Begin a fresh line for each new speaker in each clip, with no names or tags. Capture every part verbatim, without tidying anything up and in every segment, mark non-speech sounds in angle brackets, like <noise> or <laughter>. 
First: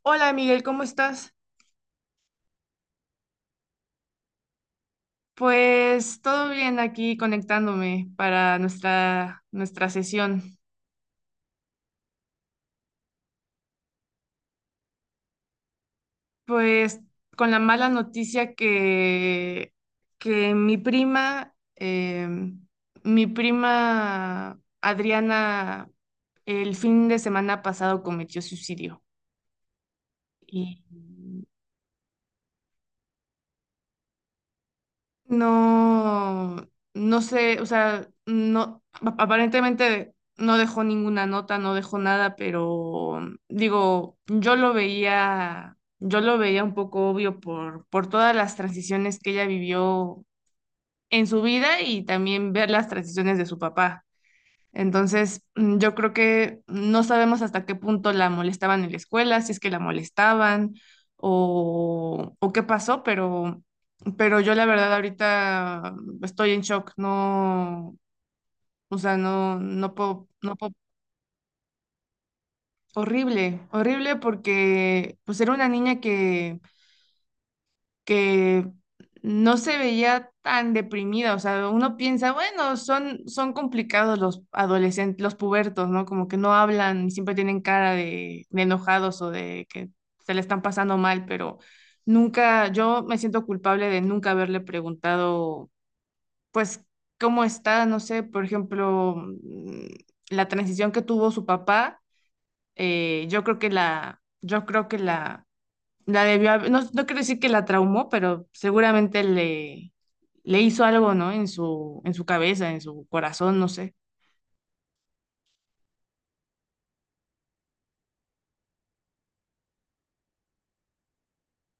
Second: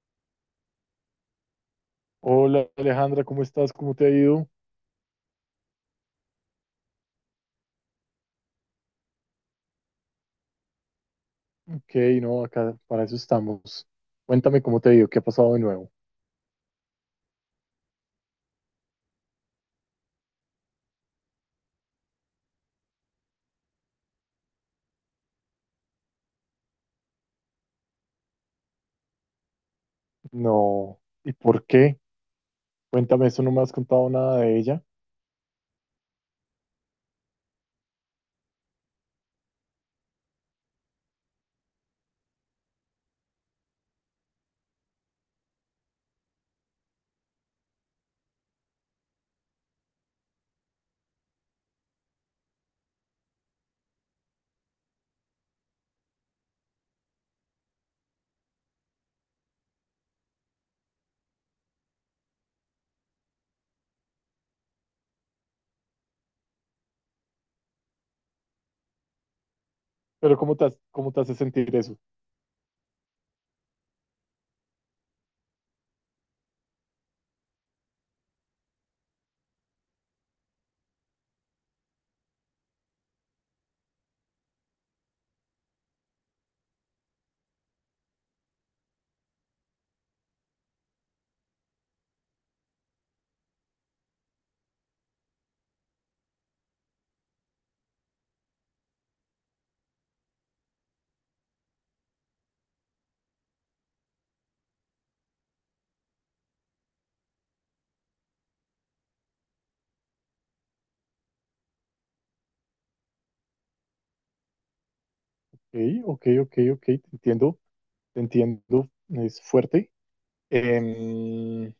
Hola Miguel, ¿cómo estás?
Hola Alejandra, ¿cómo estás? ¿Cómo te ha ido?
Pues todo bien aquí conectándome para nuestra, nuestra sesión.
Ok, no, acá para eso estamos. Cuéntame cómo te ha ido, qué ha pasado de nuevo.
Pues con la mala noticia que, que mi prima, eh, mi prima Adriana, el fin de semana pasado cometió suicidio. Y
No, ¿y por qué? Cuéntame eso, no me has contado nada de ella.
no, no sé, o sea, no, ap- aparentemente no dejó ninguna nota, no dejó nada, pero digo, yo lo veía, yo lo veía un poco obvio por, por todas las transiciones que ella vivió en su vida y también ver las transiciones de su papá. Entonces, mm, yo creo que no sabemos hasta qué punto la molestaban en la escuela, si es que la molestaban o, o qué pasó, pero, pero yo la verdad ahorita estoy en shock, no, o sea, no, no puedo,
Pero
no
¿cómo te,
puedo.
has- cómo te hace sentir eso?
Horrible, horrible porque pues era una niña que que no se veía tan deprimida. O sea, uno piensa, bueno, son, son complicados los adolescentes, los pubertos, ¿no? Como que no hablan y siempre tienen cara de, de enojados o de que se le están pasando mal, pero nunca, yo me siento culpable de nunca haberle preguntado, pues, ¿cómo está? No sé, por ejemplo, mm, la transición que tuvo su papá. eh, yo creo que la, yo creo que la la debió haber- No, no quiero decir que la traumó, pero seguramente le, le hizo algo, ¿no? En su, en su cabeza, en su corazón, no sé.
Ok, ok, ok, ok, te entiendo, te entiendo, es fuerte. Em,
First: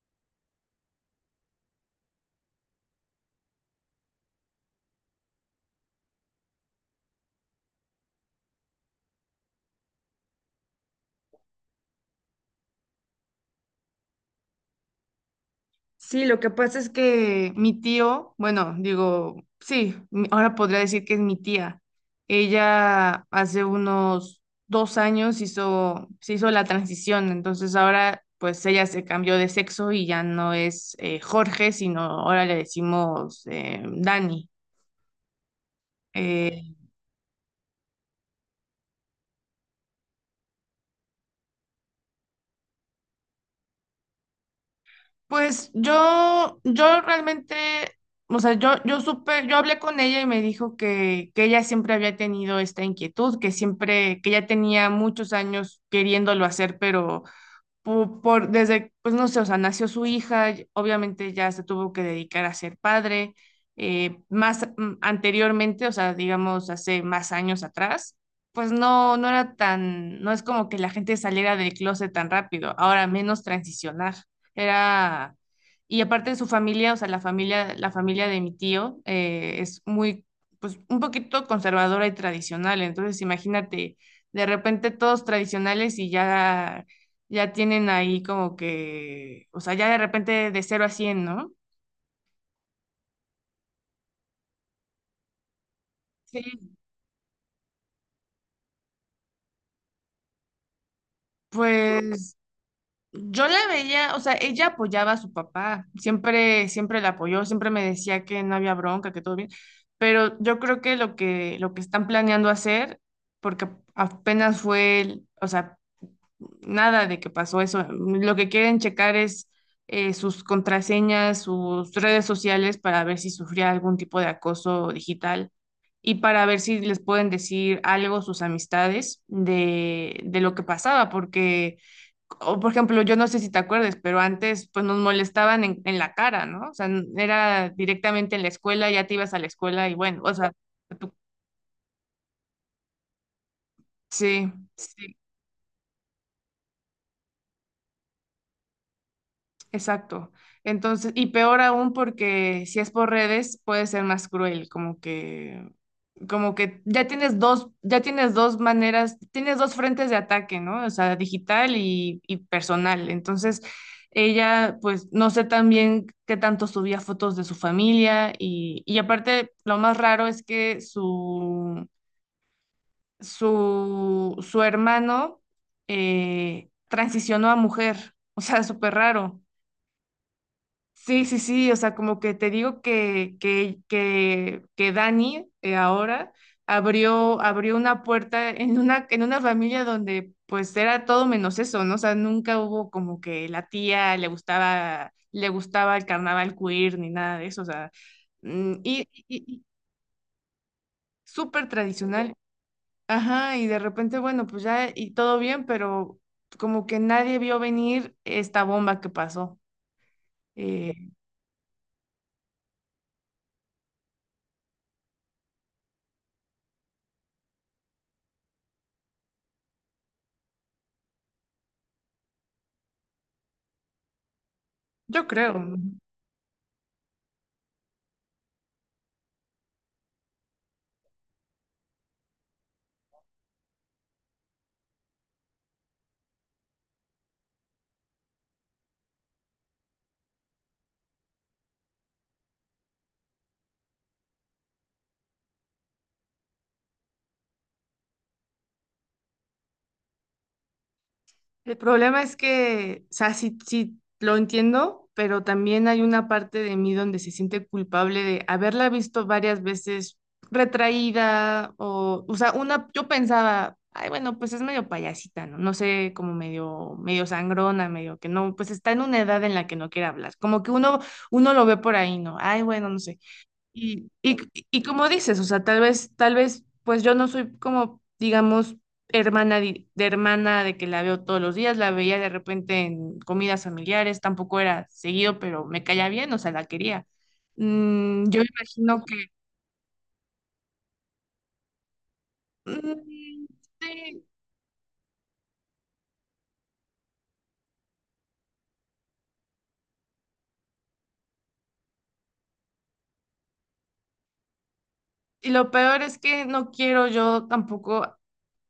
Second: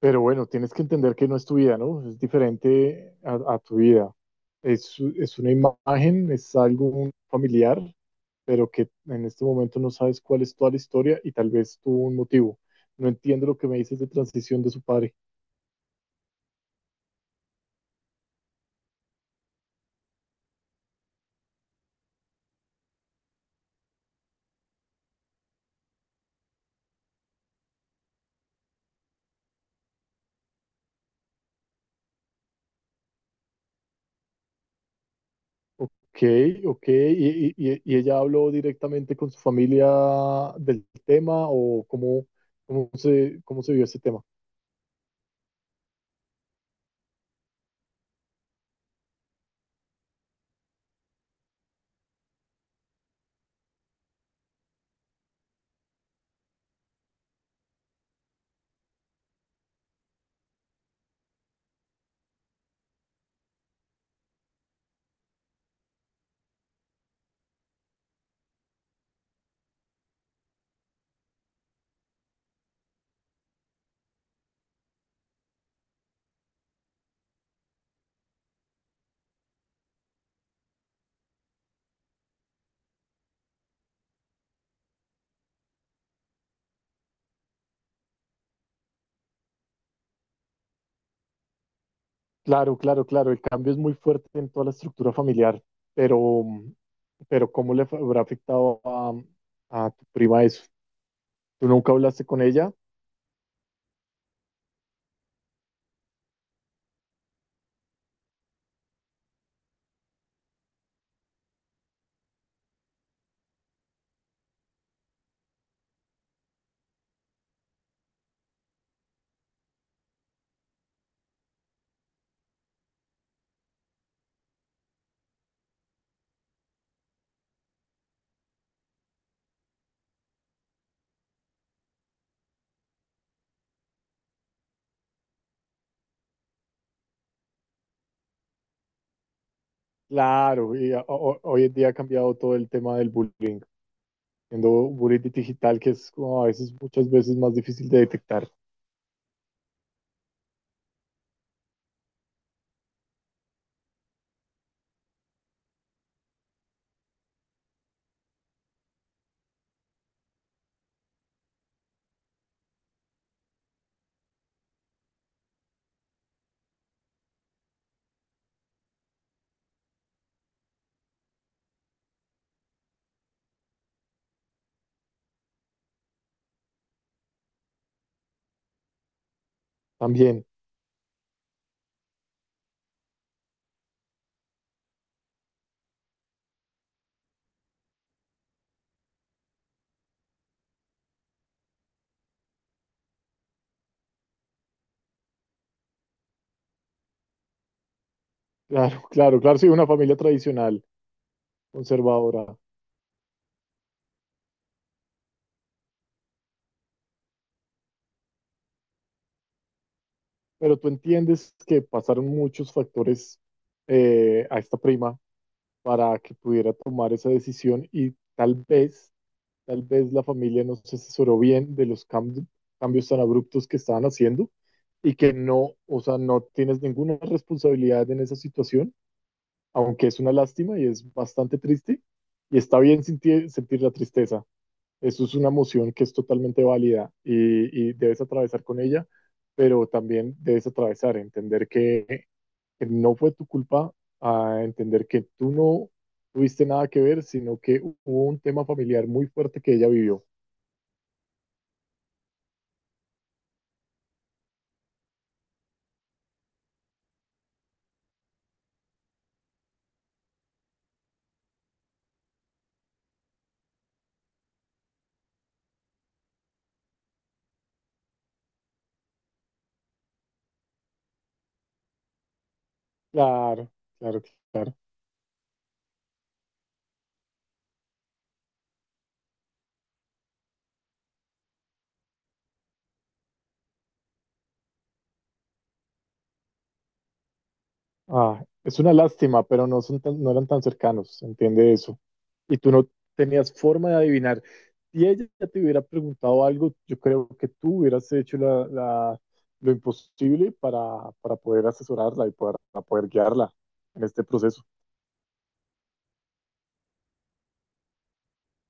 Pero bueno, tienes que entender que no es tu vida, ¿no? Es diferente a, a tu vida. Es, es una imagen, es algo familiar, pero que en este momento no sabes cuál es toda la historia y tal vez tuvo un motivo. No entiendo lo que me dices de transición de su padre.
Sí, lo que pasa es que mi tío, bueno, digo, sí, mi- ahora podría decir que es mi tía. Ella hace unos dos años hizo, se hizo la transición, entonces ahora pues ella se cambió de sexo y ya no es eh, Jorge, sino ahora le decimos eh, Dani.
Ok,
Eh,
ok. ¿Y, y- y y ella habló directamente con su familia del tema o cómo, cómo se, cómo se vio ese tema?
Pues yo, yo realmente, o sea, yo, yo supe, yo hablé con ella y me dijo que, que ella siempre había tenido esta inquietud, que siempre, que ya tenía muchos años queriéndolo hacer, pero pu- por, desde, pues no sé, o sea, nació su hija, y obviamente ya se tuvo que dedicar a ser padre. eh, más mm, anteriormente, o sea, digamos, hace más años atrás, pues no, no era tan, no es como que la gente saliera del closet tan rápido, ahora menos transicionar, era, y aparte de su familia, o sea, la familia, la familia, de mi tío eh, es muy, pues un poquito conservadora y tradicional, entonces imagínate, de repente todos tradicionales y ya ya tienen ahí como que, o sea, ya de repente de cero a cien, ¿no?
Claro, claro, claro, el cambio es muy fuerte en toda la estructura familiar, pero,
Sí,
pero ¿cómo le fa- habrá afectado a, a tu prima eso? ¿Tú nunca hablaste
pues
con ella?
yo la veía, o sea, ella apoyaba a su papá, siempre, siempre la apoyó, siempre me decía que no había bronca, que todo bien, pero yo creo que, lo que, lo que están planeando hacer, porque apenas fue, el- o sea, nada de que pasó eso, lo que quieren checar es eh, sus contraseñas, sus redes sociales para ver si sufría algún tipo de acoso digital y para ver si les pueden decir algo sus amistades de, de lo que pasaba, porque, o por ejemplo, yo no sé si te acuerdes, pero antes pues nos molestaban en, en, la cara, ¿no? O sea, era directamente en la escuela, ya te ibas a la escuela y bueno, o sea,
Claro, y a-
tú-
o- hoy en día ha cambiado todo el tema del bullying,
sí,
siendo
sí,
bullying digital, que es como a veces, muchas veces más difícil de detectar
exacto. Entonces, y peor aún porque si es por redes puede ser más cruel, como que, como que, ya tienes dos, ya tienes dos maneras, tienes dos frentes de ataque, ¿no? O sea, digital y, y personal. Entonces, ella, pues, no sé también qué tanto subía fotos de su familia y, y aparte, lo más raro es que su, su, su, hermano eh, transicionó a mujer, o sea, súper raro.
también.
Sí, sí, sí, o sea, como que te digo que, que, que, que, Dani eh, ahora abrió, abrió, una puerta en una, en una familia donde pues era todo menos eso, ¿no? O sea, nunca hubo como que la tía le gustaba, le gustaba el carnaval queer ni nada de eso, o sea, mm,
Claro,
y,
<laughs>
y-
claro, claro,
y
sí, una familia tradicional,
súper tradicional,
conservadora,
ajá, y de repente, bueno, pues ya y todo bien, pero como que nadie vio venir esta bomba que pasó,
pero tú
eh,
entiendes que pasaron muchos factores eh, a esta prima para que pudiera tomar esa decisión y tal vez, tal vez la familia no se asesoró bien de los cam- cambios tan abruptos que estaban haciendo y
yo
que
creo.
no, o sea, no tienes ninguna responsabilidad en esa situación, aunque es una lástima y es bastante triste y está bien sentir, sentir la tristeza. Eso es una emoción que es totalmente válida y, y debes atravesar con ella, pero también debes atravesar, entender que que no fue tu culpa a entender que tú no tuviste nada que ver, sino que hubo un tema familiar muy fuerte que ella vivió.
El problema es que, o sea, sí, sí lo entiendo, pero también hay una parte de mí donde se siente culpable de haberla visto varias veces retraída o, o sea, una, yo pensaba, ay, bueno, pues es medio payasita, ¿no? No sé, como medio, medio sangrona, medio que no, pues está en una edad en la que no quiere hablar. Como que uno, uno lo ve por ahí, ¿no? Ay, bueno, no sé.
Claro,
Y,
claro,
y,
claro.
y como dices, o sea, tal vez, tal vez, pues yo no soy como, digamos, hermana di- de, hermana de que la veo todos los días, la veía de repente en comidas familiares, tampoco era seguido, pero me caía bien, o sea, la quería. Mm, yo
Ah, es una
imagino que...
lástima, pero no, son tan- no eran tan cercanos, entiende eso. Y tú no
Mm,
tenías forma de
sí,
adivinar. Si ella te hubiera preguntado algo, yo creo que tú hubieras hecho la, la- lo imposible para, para poder asesorarla y poder, para poder guiarla en este proceso.
y lo peor es que no quiero yo tampoco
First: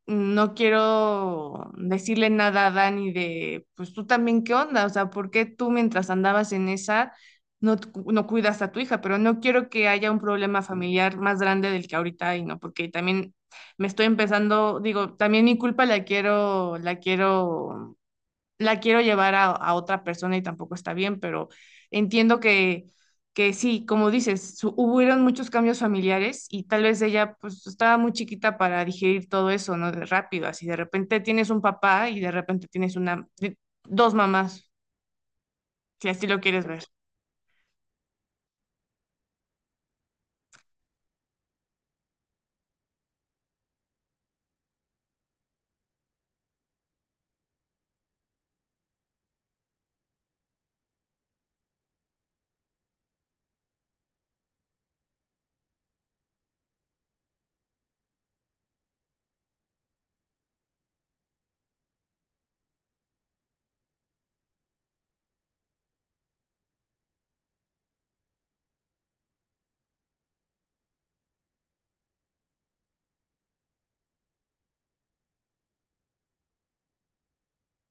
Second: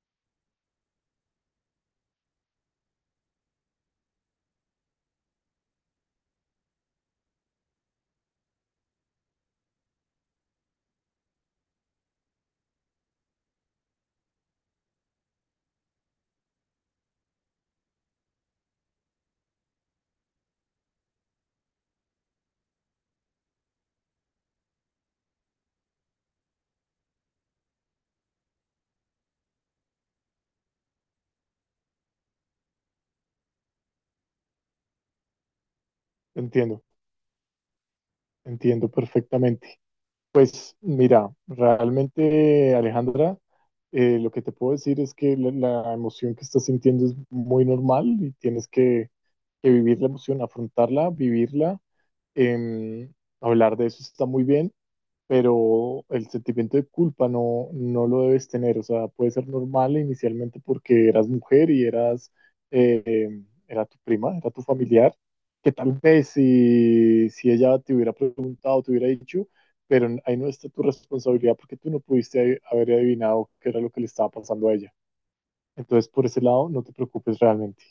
no quiero decirle nada a Dani de, pues tú también qué onda, o sea, ¿por qué tú mientras andabas en esa no, t- no cuidas a tu hija? Pero no quiero que haya un problema familiar más grande del que ahorita hay, ¿no? Porque también me estoy empezando, digo, también mi culpa la quiero, la quiero la quiero llevar a, a otra persona y tampoco está bien, pero entiendo que, que sí, como dices, su- hubieron muchos cambios familiares y tal vez ella pues estaba muy chiquita para digerir todo eso, ¿no? De rápido, así de repente tienes un papá y de repente tienes una, di- dos mamás, si así lo quieres ver.
Entiendo, entiendo perfectamente. Pues mira, realmente Alejandra, eh, lo que te puedo decir es que la, la emoción que estás sintiendo es muy normal y tienes que, que vivir la emoción, afrontarla, vivirla. em, Hablar de eso está muy bien pero el sentimiento de culpa no, no lo debes tener, o sea, puede ser normal inicialmente porque eras mujer y eras, eh, era tu prima, era tu familiar, que tal vez si, si ella te hubiera preguntado, te hubiera dicho, pero ahí no está tu responsabilidad porque tú no pudiste haber adivinado qué era lo que le estaba pasando a ella. Entonces, por ese lado, no te preocupes realmente.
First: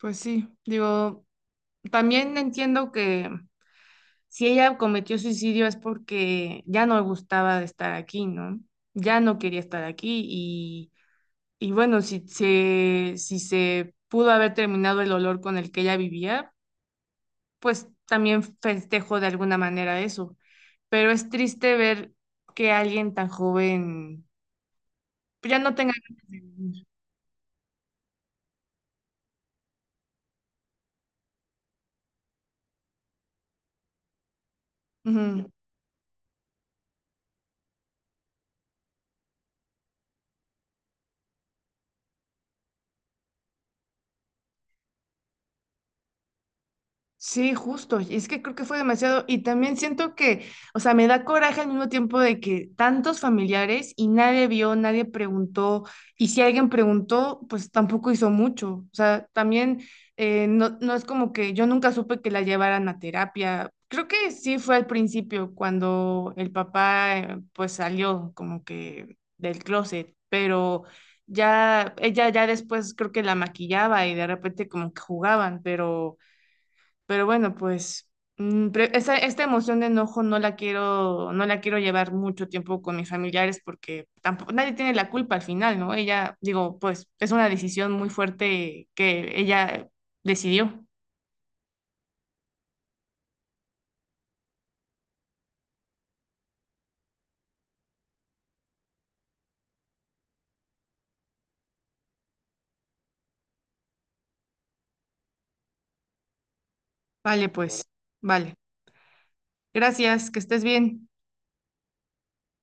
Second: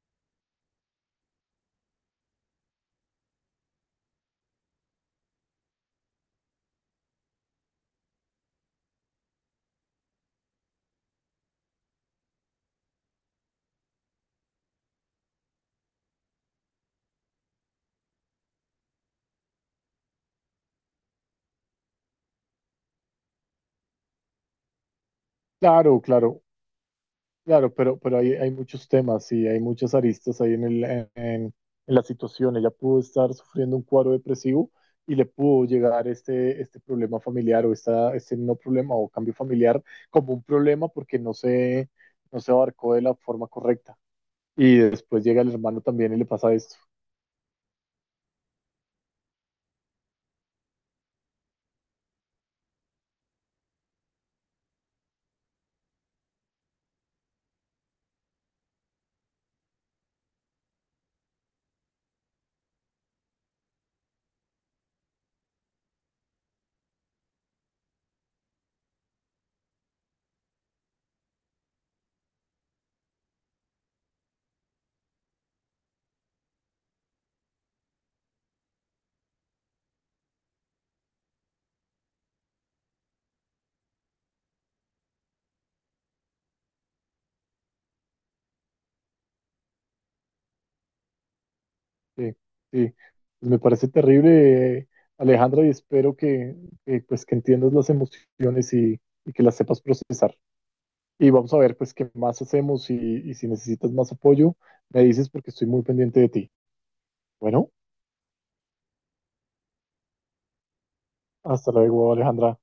Pues sí, digo, también entiendo que si ella cometió suicidio es porque ya no le gustaba de estar aquí, ¿no? Ya no quería estar aquí y Y bueno, si se, si se pudo haber terminado el olor con el que ella vivía, pues también festejo de alguna manera eso. Pero es triste ver que alguien tan joven ya no tenga
Claro,
ganas de
claro,
vivir.
claro, pero, pero hay, hay muchos temas y hay muchas aristas ahí en, el, en, en la situación. Ella pudo estar sufriendo un cuadro depresivo y le
Ujú.
pudo llegar este, este problema familiar o esta, este no problema o cambio familiar como un problema porque no se, no se abarcó de la forma correcta. Y después llega el hermano también y le pasa esto.
Sí, justo. Y es que creo que fue demasiado. Y también siento que, o sea, me da coraje al mismo tiempo de que tantos familiares y nadie vio, nadie preguntó. Y si alguien preguntó, pues tampoco hizo mucho. O sea, también eh, no, no es como que yo nunca supe que la llevaran a terapia. Creo que sí fue al principio cuando el papá eh, pues salió como que del closet, pero ya ella ya después creo que la maquillaba y de repente como que jugaban, pero pero bueno, pues mm, pre- esa- esta emoción de enojo no la quiero, no la quiero llevar mucho tiempo con mis familiares porque tampoco, nadie tiene la culpa al final, ¿no? Ella, digo, pues es una decisión muy fuerte que ella decidió.
Sí, sí. Pues me parece terrible, eh, Alejandra, y espero que, que, pues, que entiendas las emociones y, y que las sepas procesar. Y vamos a ver pues qué más hacemos y, y si necesitas más apoyo, me dices porque estoy muy pendiente de ti.
Vale,
Bueno,
pues, vale. Gracias, que estés bien.
hasta luego, Alejandra.